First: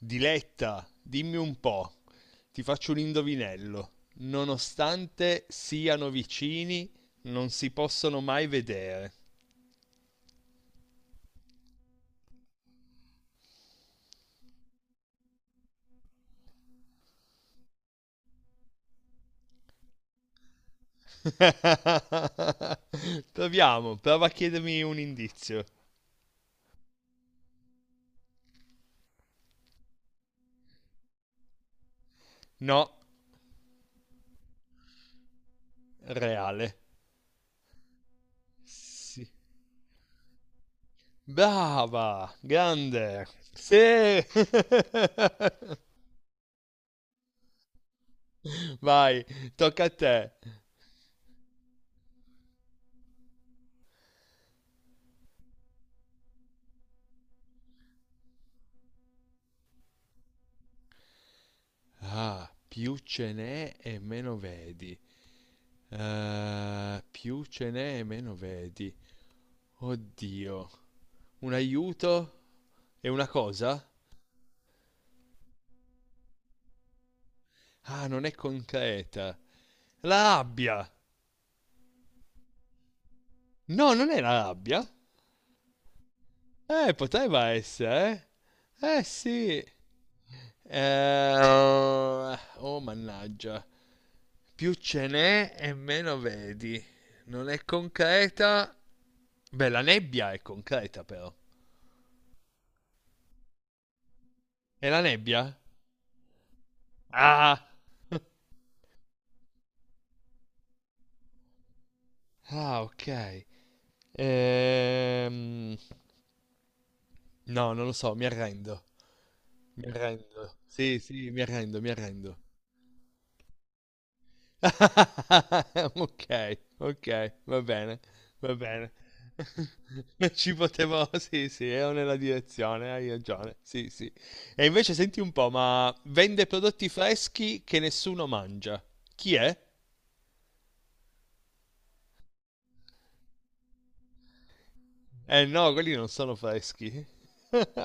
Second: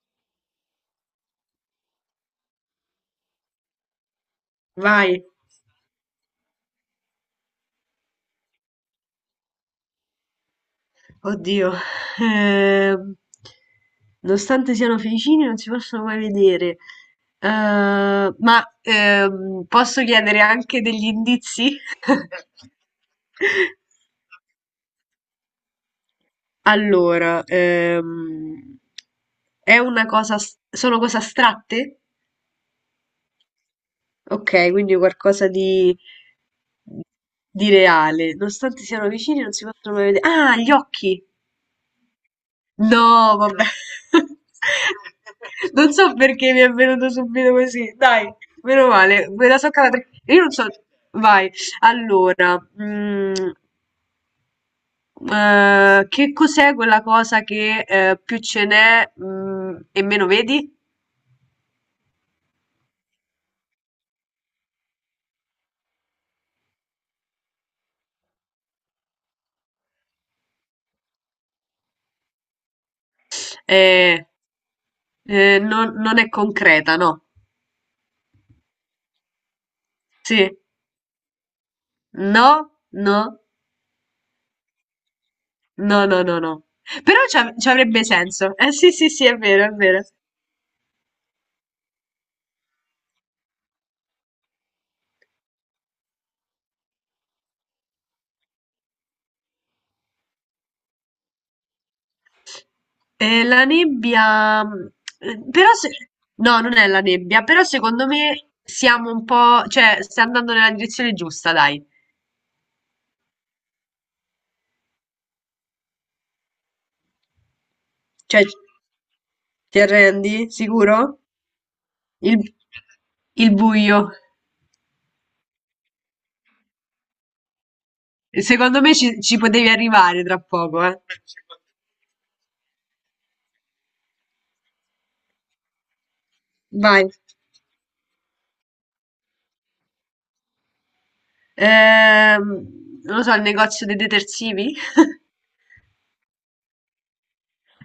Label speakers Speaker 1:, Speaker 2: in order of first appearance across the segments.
Speaker 1: Diletta, dimmi un po', ti faccio un indovinello.
Speaker 2: Vai.
Speaker 1: Nonostante siano vicini, non si possono mai vedere.
Speaker 2: Oddio. Ehm, Nonostante siano vicini, non si possono mai vedere. Eh, ma posso chiedere anche degli indizi?
Speaker 1: Proviamo, prova a chiedermi un indizio.
Speaker 2: Allora, è una cosa, sono cose astratte?
Speaker 1: No,
Speaker 2: Ok, quindi qualcosa
Speaker 1: reale.
Speaker 2: di reale. Nonostante siano
Speaker 1: Sì.
Speaker 2: vicini, non si possono mai vedere. Ah, gli occhi!
Speaker 1: Brava, grande.
Speaker 2: No, vabbè.
Speaker 1: Sì.
Speaker 2: Non so perché mi è venuto subito così. Dai, meno
Speaker 1: Vai,
Speaker 2: male, me la so
Speaker 1: tocca a
Speaker 2: cavata.
Speaker 1: te.
Speaker 2: Io non so. Vai. Allora, che cos'è quella cosa che più ce n'è e meno vedi?
Speaker 1: Ah, più ce n'è e meno vedi. Più ce n'è e meno vedi. Oddio. Un aiuto? È una cosa?
Speaker 2: Eh, non è concreta, no?
Speaker 1: Ah, non è concreta. La
Speaker 2: Sì.
Speaker 1: rabbia!
Speaker 2: No, no,
Speaker 1: No, non è la rabbia.
Speaker 2: no, no, no, no. Però
Speaker 1: Poteva
Speaker 2: ci avrebbe
Speaker 1: essere,
Speaker 2: senso. Eh sì,
Speaker 1: eh? Eh
Speaker 2: sì, sì, è
Speaker 1: sì.
Speaker 2: vero, è vero.
Speaker 1: Oh, mannaggia. Più ce n'è e meno vedi. Non è concreta. Beh, la nebbia è concreta però.
Speaker 2: La nebbia,
Speaker 1: È la
Speaker 2: mhmm,
Speaker 1: nebbia?
Speaker 2: però se no, non è la nebbia, però
Speaker 1: Ah!
Speaker 2: secondo me siamo un po' cioè, sta andando nella direzione giusta, dai.
Speaker 1: Ah, ok. Ehm, No, non lo so, mi
Speaker 2: Cioè c
Speaker 1: arrendo.
Speaker 2: ti
Speaker 1: Mi
Speaker 2: arrendi?
Speaker 1: arrendo.
Speaker 2: Sicuro?
Speaker 1: Sì, sì, mi arrendo, mi arrendo.
Speaker 2: Il il buio.
Speaker 1: Ok, ok, va bene, va
Speaker 2: Secondo
Speaker 1: bene.
Speaker 2: me ci potevi arrivare
Speaker 1: Non
Speaker 2: tra
Speaker 1: ci
Speaker 2: poco, eh.
Speaker 1: potevo, sì, sì, ero nella direzione, hai ragione, sì, sì. E invece senti un po', ma vende prodotti
Speaker 2: Vai.
Speaker 1: freschi che nessuno mangia. Chi è?
Speaker 2: Non lo so, il negozio dei detersivi?
Speaker 1: Eh no, quelli non sono freschi.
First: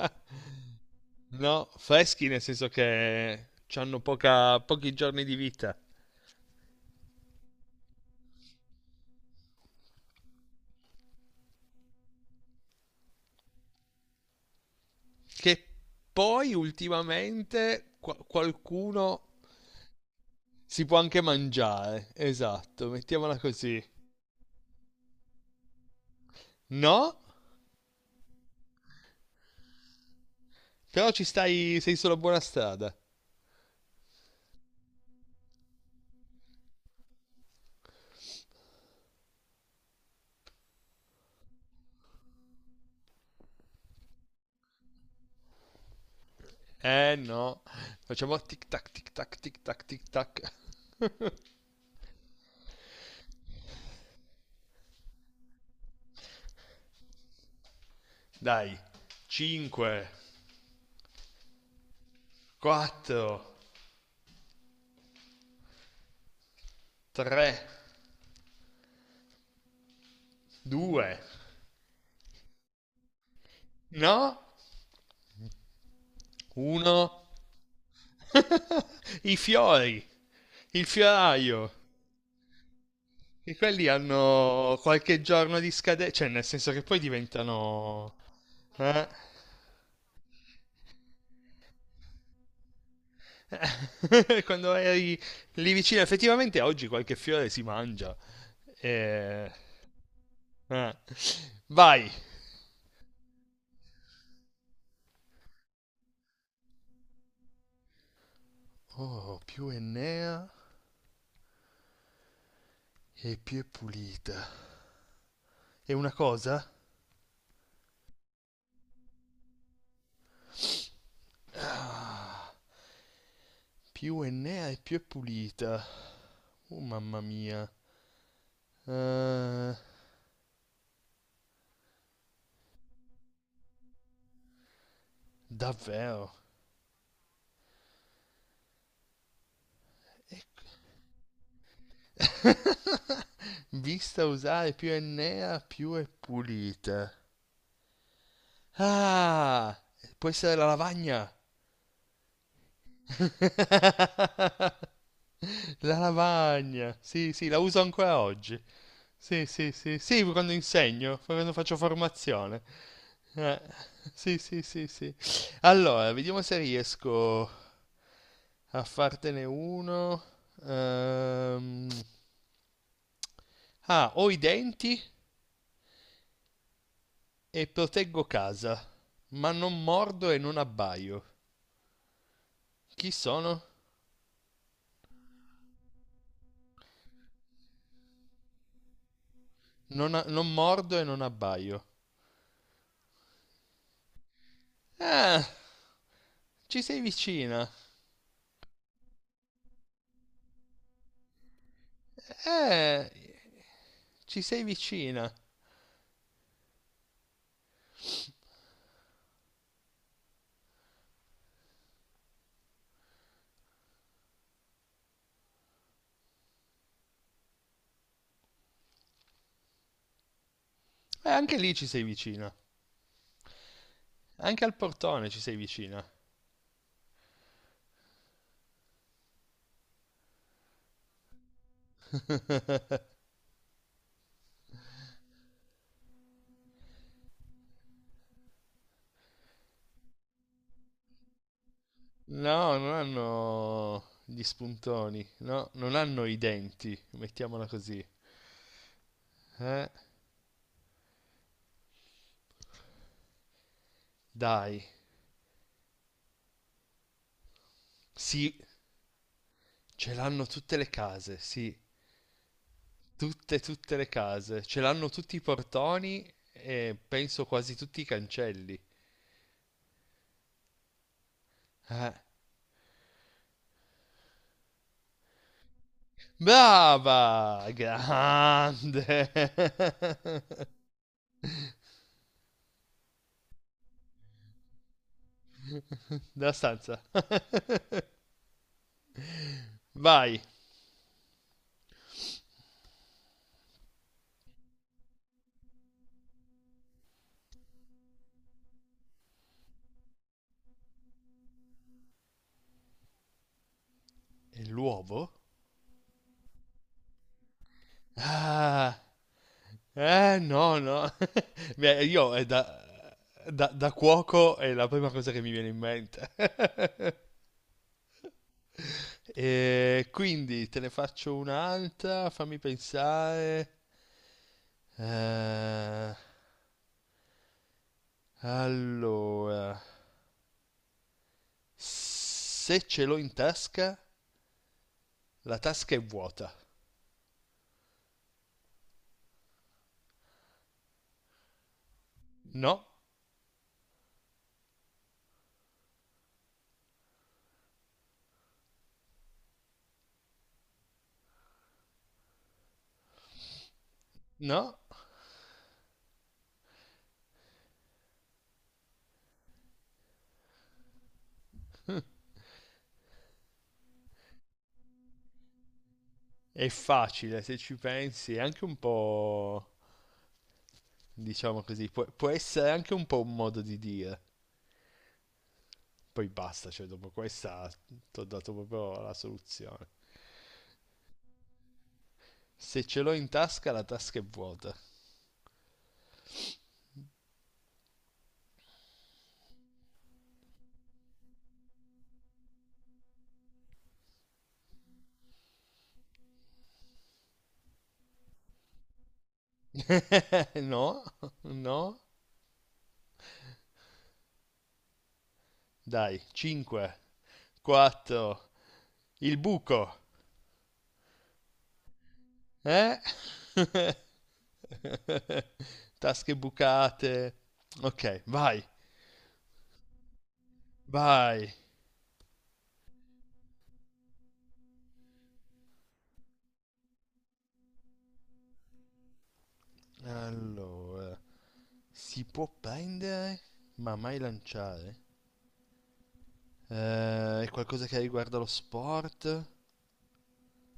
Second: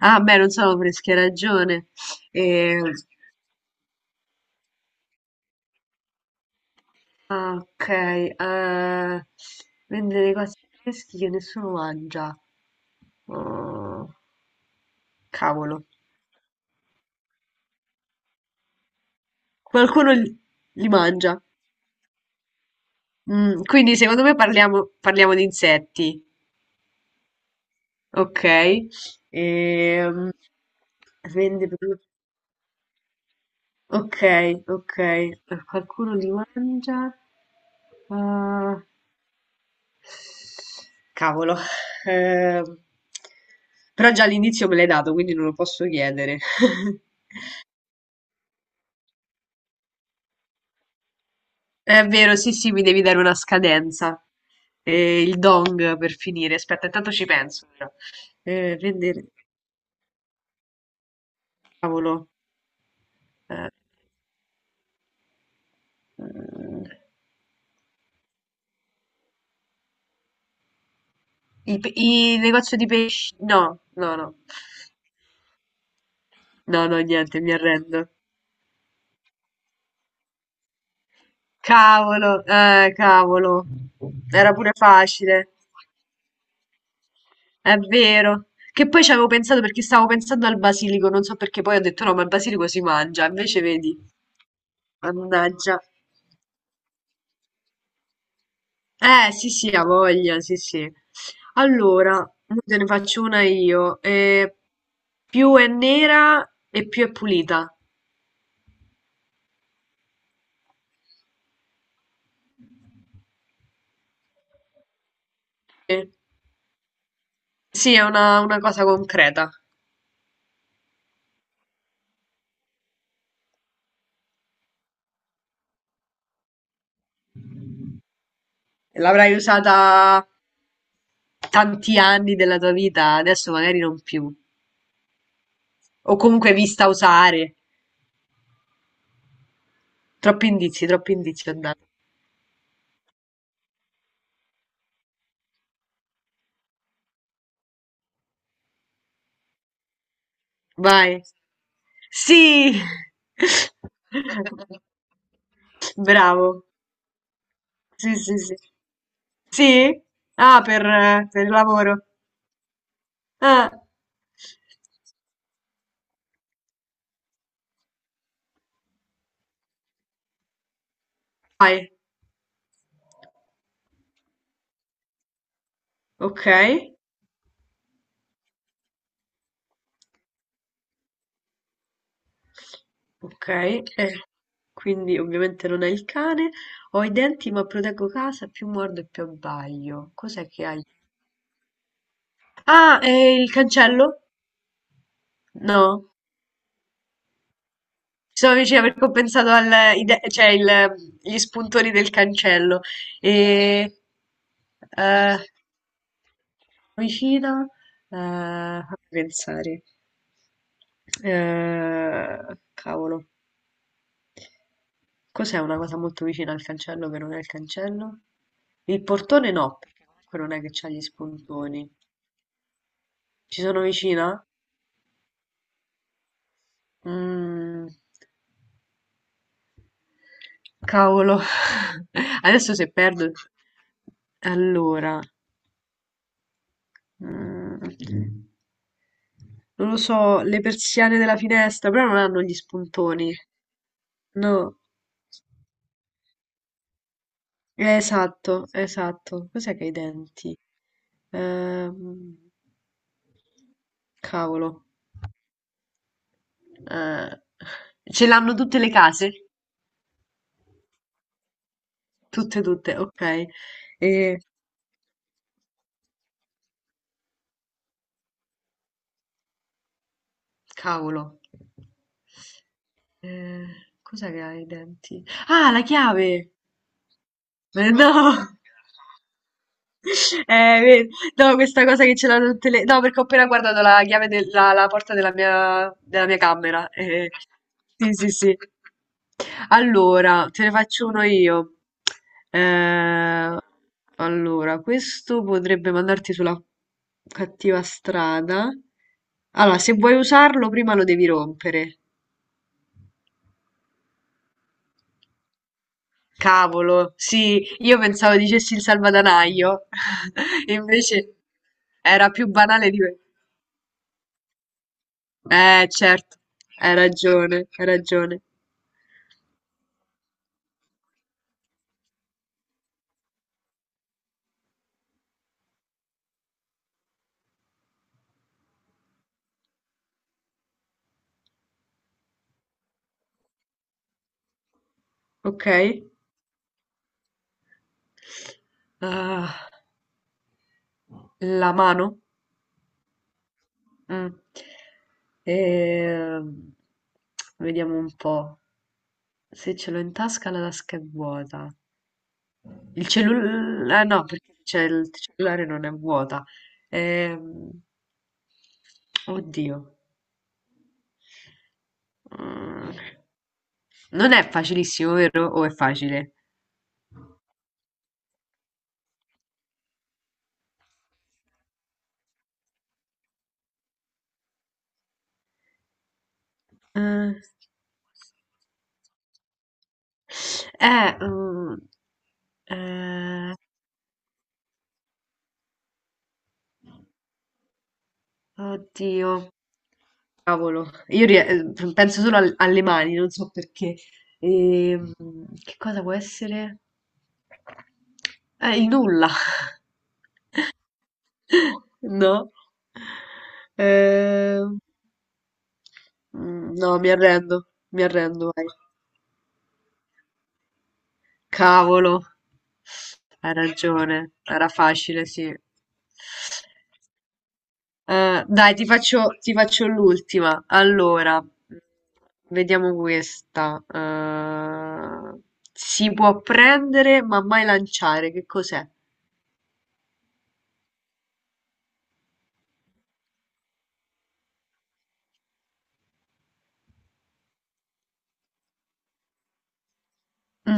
Speaker 2: Ah, beh, non so freschi, hai
Speaker 1: No,
Speaker 2: ragione.
Speaker 1: freschi nel senso
Speaker 2: Ehm,
Speaker 1: che hanno poca, pochi giorni di vita.
Speaker 2: ah, ok. Eh, vendere cose fresche che nessuno mangia. Oh,
Speaker 1: Che
Speaker 2: cavolo.
Speaker 1: poi ultimamente qualcuno
Speaker 2: Qualcuno li,
Speaker 1: si
Speaker 2: li
Speaker 1: può anche
Speaker 2: mangia.
Speaker 1: mangiare. Esatto, mettiamola
Speaker 2: Mm,
Speaker 1: così.
Speaker 2: quindi secondo me parliamo di insetti.
Speaker 1: No?
Speaker 2: Ok. Ehm,
Speaker 1: Però ci
Speaker 2: vende
Speaker 1: stai, sei sulla buona strada.
Speaker 2: ok, ok. Qualcuno li mangia. Ah, cavolo. Ehm, però già all'inizio me l'hai dato, quindi non lo posso chiedere.
Speaker 1: Eh no, facciamo tic tac tic tac tic tac tic tac.
Speaker 2: È vero, sì, sì, mi devi dare una scadenza. Il dong per finire. Aspetta, intanto ci penso però.
Speaker 1: Dai,
Speaker 2: Vendere,
Speaker 1: 5,
Speaker 2: cavolo.
Speaker 1: 4,
Speaker 2: Eh, mm,
Speaker 1: 3, 2.
Speaker 2: il, il negozio di pesci. No, no, no.
Speaker 1: No?
Speaker 2: No, no,
Speaker 1: Uno.
Speaker 2: niente, mi arrendo.
Speaker 1: I fiori, il fioraio.
Speaker 2: Cavolo,
Speaker 1: E
Speaker 2: cavolo.
Speaker 1: quelli
Speaker 2: Era pure
Speaker 1: hanno qualche
Speaker 2: facile.
Speaker 1: giorno di scadenza, cioè nel senso che poi
Speaker 2: È
Speaker 1: diventano...
Speaker 2: vero. Che poi
Speaker 1: eh?
Speaker 2: ci avevo pensato perché stavo pensando al basilico, non so perché poi ho detto no, ma il basilico si mangia, invece vedi,
Speaker 1: Quando eri lì
Speaker 2: mannaggia.
Speaker 1: vicino, effettivamente oggi qualche fiore si mangia. Eh,
Speaker 2: Sì, sì, ha voglia, sì, sì.
Speaker 1: eh. Vai.
Speaker 2: Allora, mo te ne faccio una io. Più è nera e più è pulita.
Speaker 1: Oh, più Enea e più è pulita. È
Speaker 2: Eh,
Speaker 1: una cosa?
Speaker 2: sì, è una cosa concreta.
Speaker 1: Più Enea e più è pulita. Oh, mamma mia.
Speaker 2: L'avrai
Speaker 1: Eh,
Speaker 2: usata tanti anni della tua vita, adesso magari non più. O
Speaker 1: Davvero?
Speaker 2: comunque vista usare. Troppi indizi ho dato.
Speaker 1: Vista usare più è nera, più è pulita. Ah, può essere la
Speaker 2: Vai.
Speaker 1: lavagna.
Speaker 2: Sì!
Speaker 1: La
Speaker 2: Bravo.
Speaker 1: lavagna. Sì, sì, la uso
Speaker 2: Sì,
Speaker 1: ancora
Speaker 2: sì, sì.
Speaker 1: oggi. Sì, sì, sì.
Speaker 2: Sì?
Speaker 1: Sì, quando
Speaker 2: Ah,
Speaker 1: insegno,
Speaker 2: per il
Speaker 1: quando faccio
Speaker 2: lavoro.
Speaker 1: formazione. Eh,
Speaker 2: Ah,
Speaker 1: sì, sì, sì, sì. Allora, vediamo se riesco a fartene uno. Ehm,
Speaker 2: vai.
Speaker 1: Ah, ho i denti
Speaker 2: Ok,
Speaker 1: e proteggo casa, ma non mordo e non abbaio. Chi
Speaker 2: ok.
Speaker 1: sono?
Speaker 2: Eh, quindi ovviamente non è il cane. Ho i denti ma proteggo casa, più mordo e più abbaglio. Cos'è
Speaker 1: Non
Speaker 2: che hai?
Speaker 1: mordo e non abbaio.
Speaker 2: Ah, il cancello?
Speaker 1: Ah,
Speaker 2: No.
Speaker 1: ci sei vicina.
Speaker 2: Ci sono vicina perché ho pensato al, cioè gli spuntoni del cancello.
Speaker 1: Eh,
Speaker 2: E,
Speaker 1: ci sei vicina.
Speaker 2: eh, vicina, fammi pensare. Cavolo, cos'è una cosa molto vicina al cancello che non è il cancello? Il portone no, perché comunque non è che c'ha gli
Speaker 1: Anche lì ci
Speaker 2: spuntoni.
Speaker 1: sei vicina.
Speaker 2: Ci sono vicina?
Speaker 1: Anche al portone ci sei vicina.
Speaker 2: Mm, cavolo. Adesso se perdo... Allora... mm, non lo so, le persiane della finestra, però non hanno gli
Speaker 1: No, non
Speaker 2: spuntoni.
Speaker 1: hanno gli
Speaker 2: No.
Speaker 1: spuntoni, no, non hanno i denti, mettiamola così.
Speaker 2: Esatto, esatto. Cos'è che ha
Speaker 1: Eh,
Speaker 2: i denti? Ehm, cavolo.
Speaker 1: dai,
Speaker 2: Eh, ce
Speaker 1: sì,
Speaker 2: l'hanno tutte le case?
Speaker 1: ce l'hanno tutte le case, sì.
Speaker 2: Tutte, tutte, ok.
Speaker 1: Tutte, tutte le
Speaker 2: E,
Speaker 1: case, ce l'hanno tutti i portoni e penso quasi tutti i cancelli.
Speaker 2: cavolo.
Speaker 1: Eh.
Speaker 2: Eh, cos'è che ha i denti? Ah, la chiave!
Speaker 1: Brava!
Speaker 2: No,
Speaker 1: Grande!
Speaker 2: vedi, no, questa cosa che ce l'hanno tutte le... No, perché ho appena guardato la chiave della la porta della mia
Speaker 1: Della
Speaker 2: camera.
Speaker 1: stanza.
Speaker 2: Eh. Sì, sì, sì.
Speaker 1: Vai.
Speaker 2: Allora, te ne faccio uno io. Eh, allora, questo potrebbe mandarti sulla cattiva strada. Allora, se vuoi usarlo, prima lo devi rompere.
Speaker 1: E l'uovo?
Speaker 2: Cavolo, sì, io pensavo dicessi il
Speaker 1: Ah,
Speaker 2: salvadanaio,
Speaker 1: no, no.
Speaker 2: invece
Speaker 1: Beh,
Speaker 2: era
Speaker 1: io è
Speaker 2: più
Speaker 1: da,
Speaker 2: banale di me.
Speaker 1: da, da cuoco è la prima cosa che mi viene in mente.
Speaker 2: Certo, hai ragione, hai ragione.
Speaker 1: E quindi te ne faccio un'altra, fammi pensare. Eh, allora. Se ce l'ho in tasca, la
Speaker 2: Ok.
Speaker 1: tasca è vuota.
Speaker 2: Ah, la mano?
Speaker 1: No,
Speaker 2: Mm. Ehm, vediamo un po'. Se ce l'ho in tasca la tasca è vuota. Il cellulare... no, perché
Speaker 1: no,
Speaker 2: c'è il cellulare non è vuota. Ehm, oddio. Mm, non è facilissimo, vero? O è facile?
Speaker 1: è facile se ci pensi, è anche un po', diciamo così, può essere anche un po' un modo di dire. Poi basta, cioè dopo
Speaker 2: Eh,
Speaker 1: questa ti ho dato proprio la soluzione.
Speaker 2: eh, mm,
Speaker 1: Se ce l'ho in
Speaker 2: eh,
Speaker 1: tasca, la tasca è vuota.
Speaker 2: oddio, cavolo. Io penso solo alle mani, non so perché. Ehm, che cosa può essere? Il nulla.
Speaker 1: No, no,
Speaker 2: No. Ehm,
Speaker 1: dai,
Speaker 2: no,
Speaker 1: 5,
Speaker 2: mi
Speaker 1: 4,
Speaker 2: arrendo, vai.
Speaker 1: il buco,
Speaker 2: Cavolo,
Speaker 1: eh?
Speaker 2: hai ragione, era facile, sì.
Speaker 1: Tasche bucate. Ok,
Speaker 2: Dai, ti faccio l'ultima. Allora,
Speaker 1: vai.
Speaker 2: vediamo questa. Si può prendere ma mai lanciare, che cos'è?
Speaker 1: Allora, si può prendere, ma mai lanciare? È qualcosa che riguarda lo sport?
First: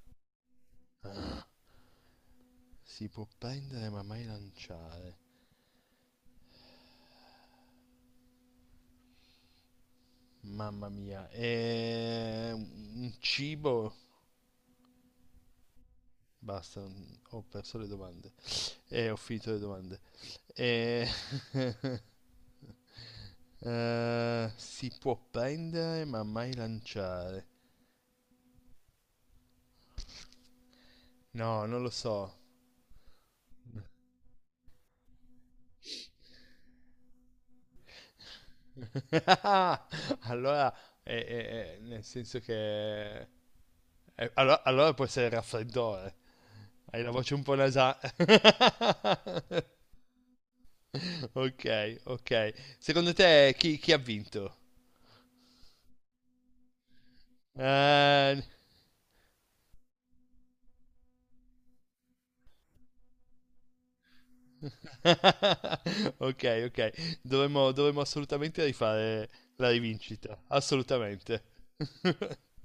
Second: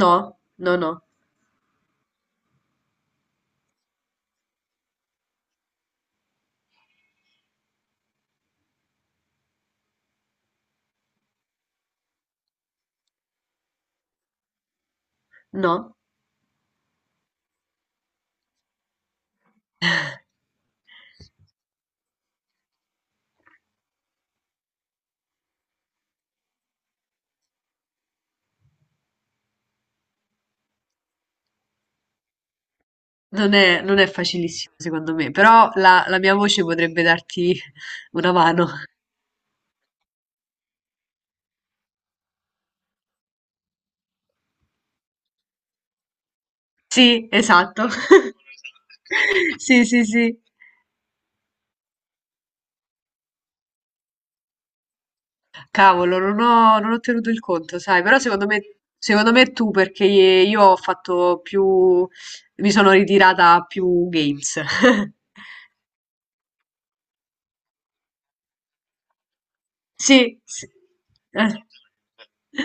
Speaker 2: No, no, no,
Speaker 1: Ah, si può prendere, ma mai lanciare. Mamma mia, è un cibo?
Speaker 2: no.
Speaker 1: Basta, ho perso le domande. Ho finito le domande. Eh, si può prendere, ma mai lanciare. No, non lo so.
Speaker 2: Non è, non è facilissimo secondo me, però la, la mia voce potrebbe darti una mano.
Speaker 1: Allora, nel senso che... allora può essere il raffreddore. Hai la
Speaker 2: Sì,
Speaker 1: voce un po'
Speaker 2: esatto.
Speaker 1: nasale.
Speaker 2: Sì, sì, sì.
Speaker 1: Ok, ok. Secondo te chi ha vinto?
Speaker 2: Cavolo, non ho tenuto il conto, sai, però
Speaker 1: Eh,
Speaker 2: secondo me tu, perché io ho fatto più, mi sono ritirata a più games.
Speaker 1: ok, ok. Dovremmo assolutamente rifare la rivincita.
Speaker 2: Sì, sì.
Speaker 1: Assolutamente.
Speaker 2: Eh.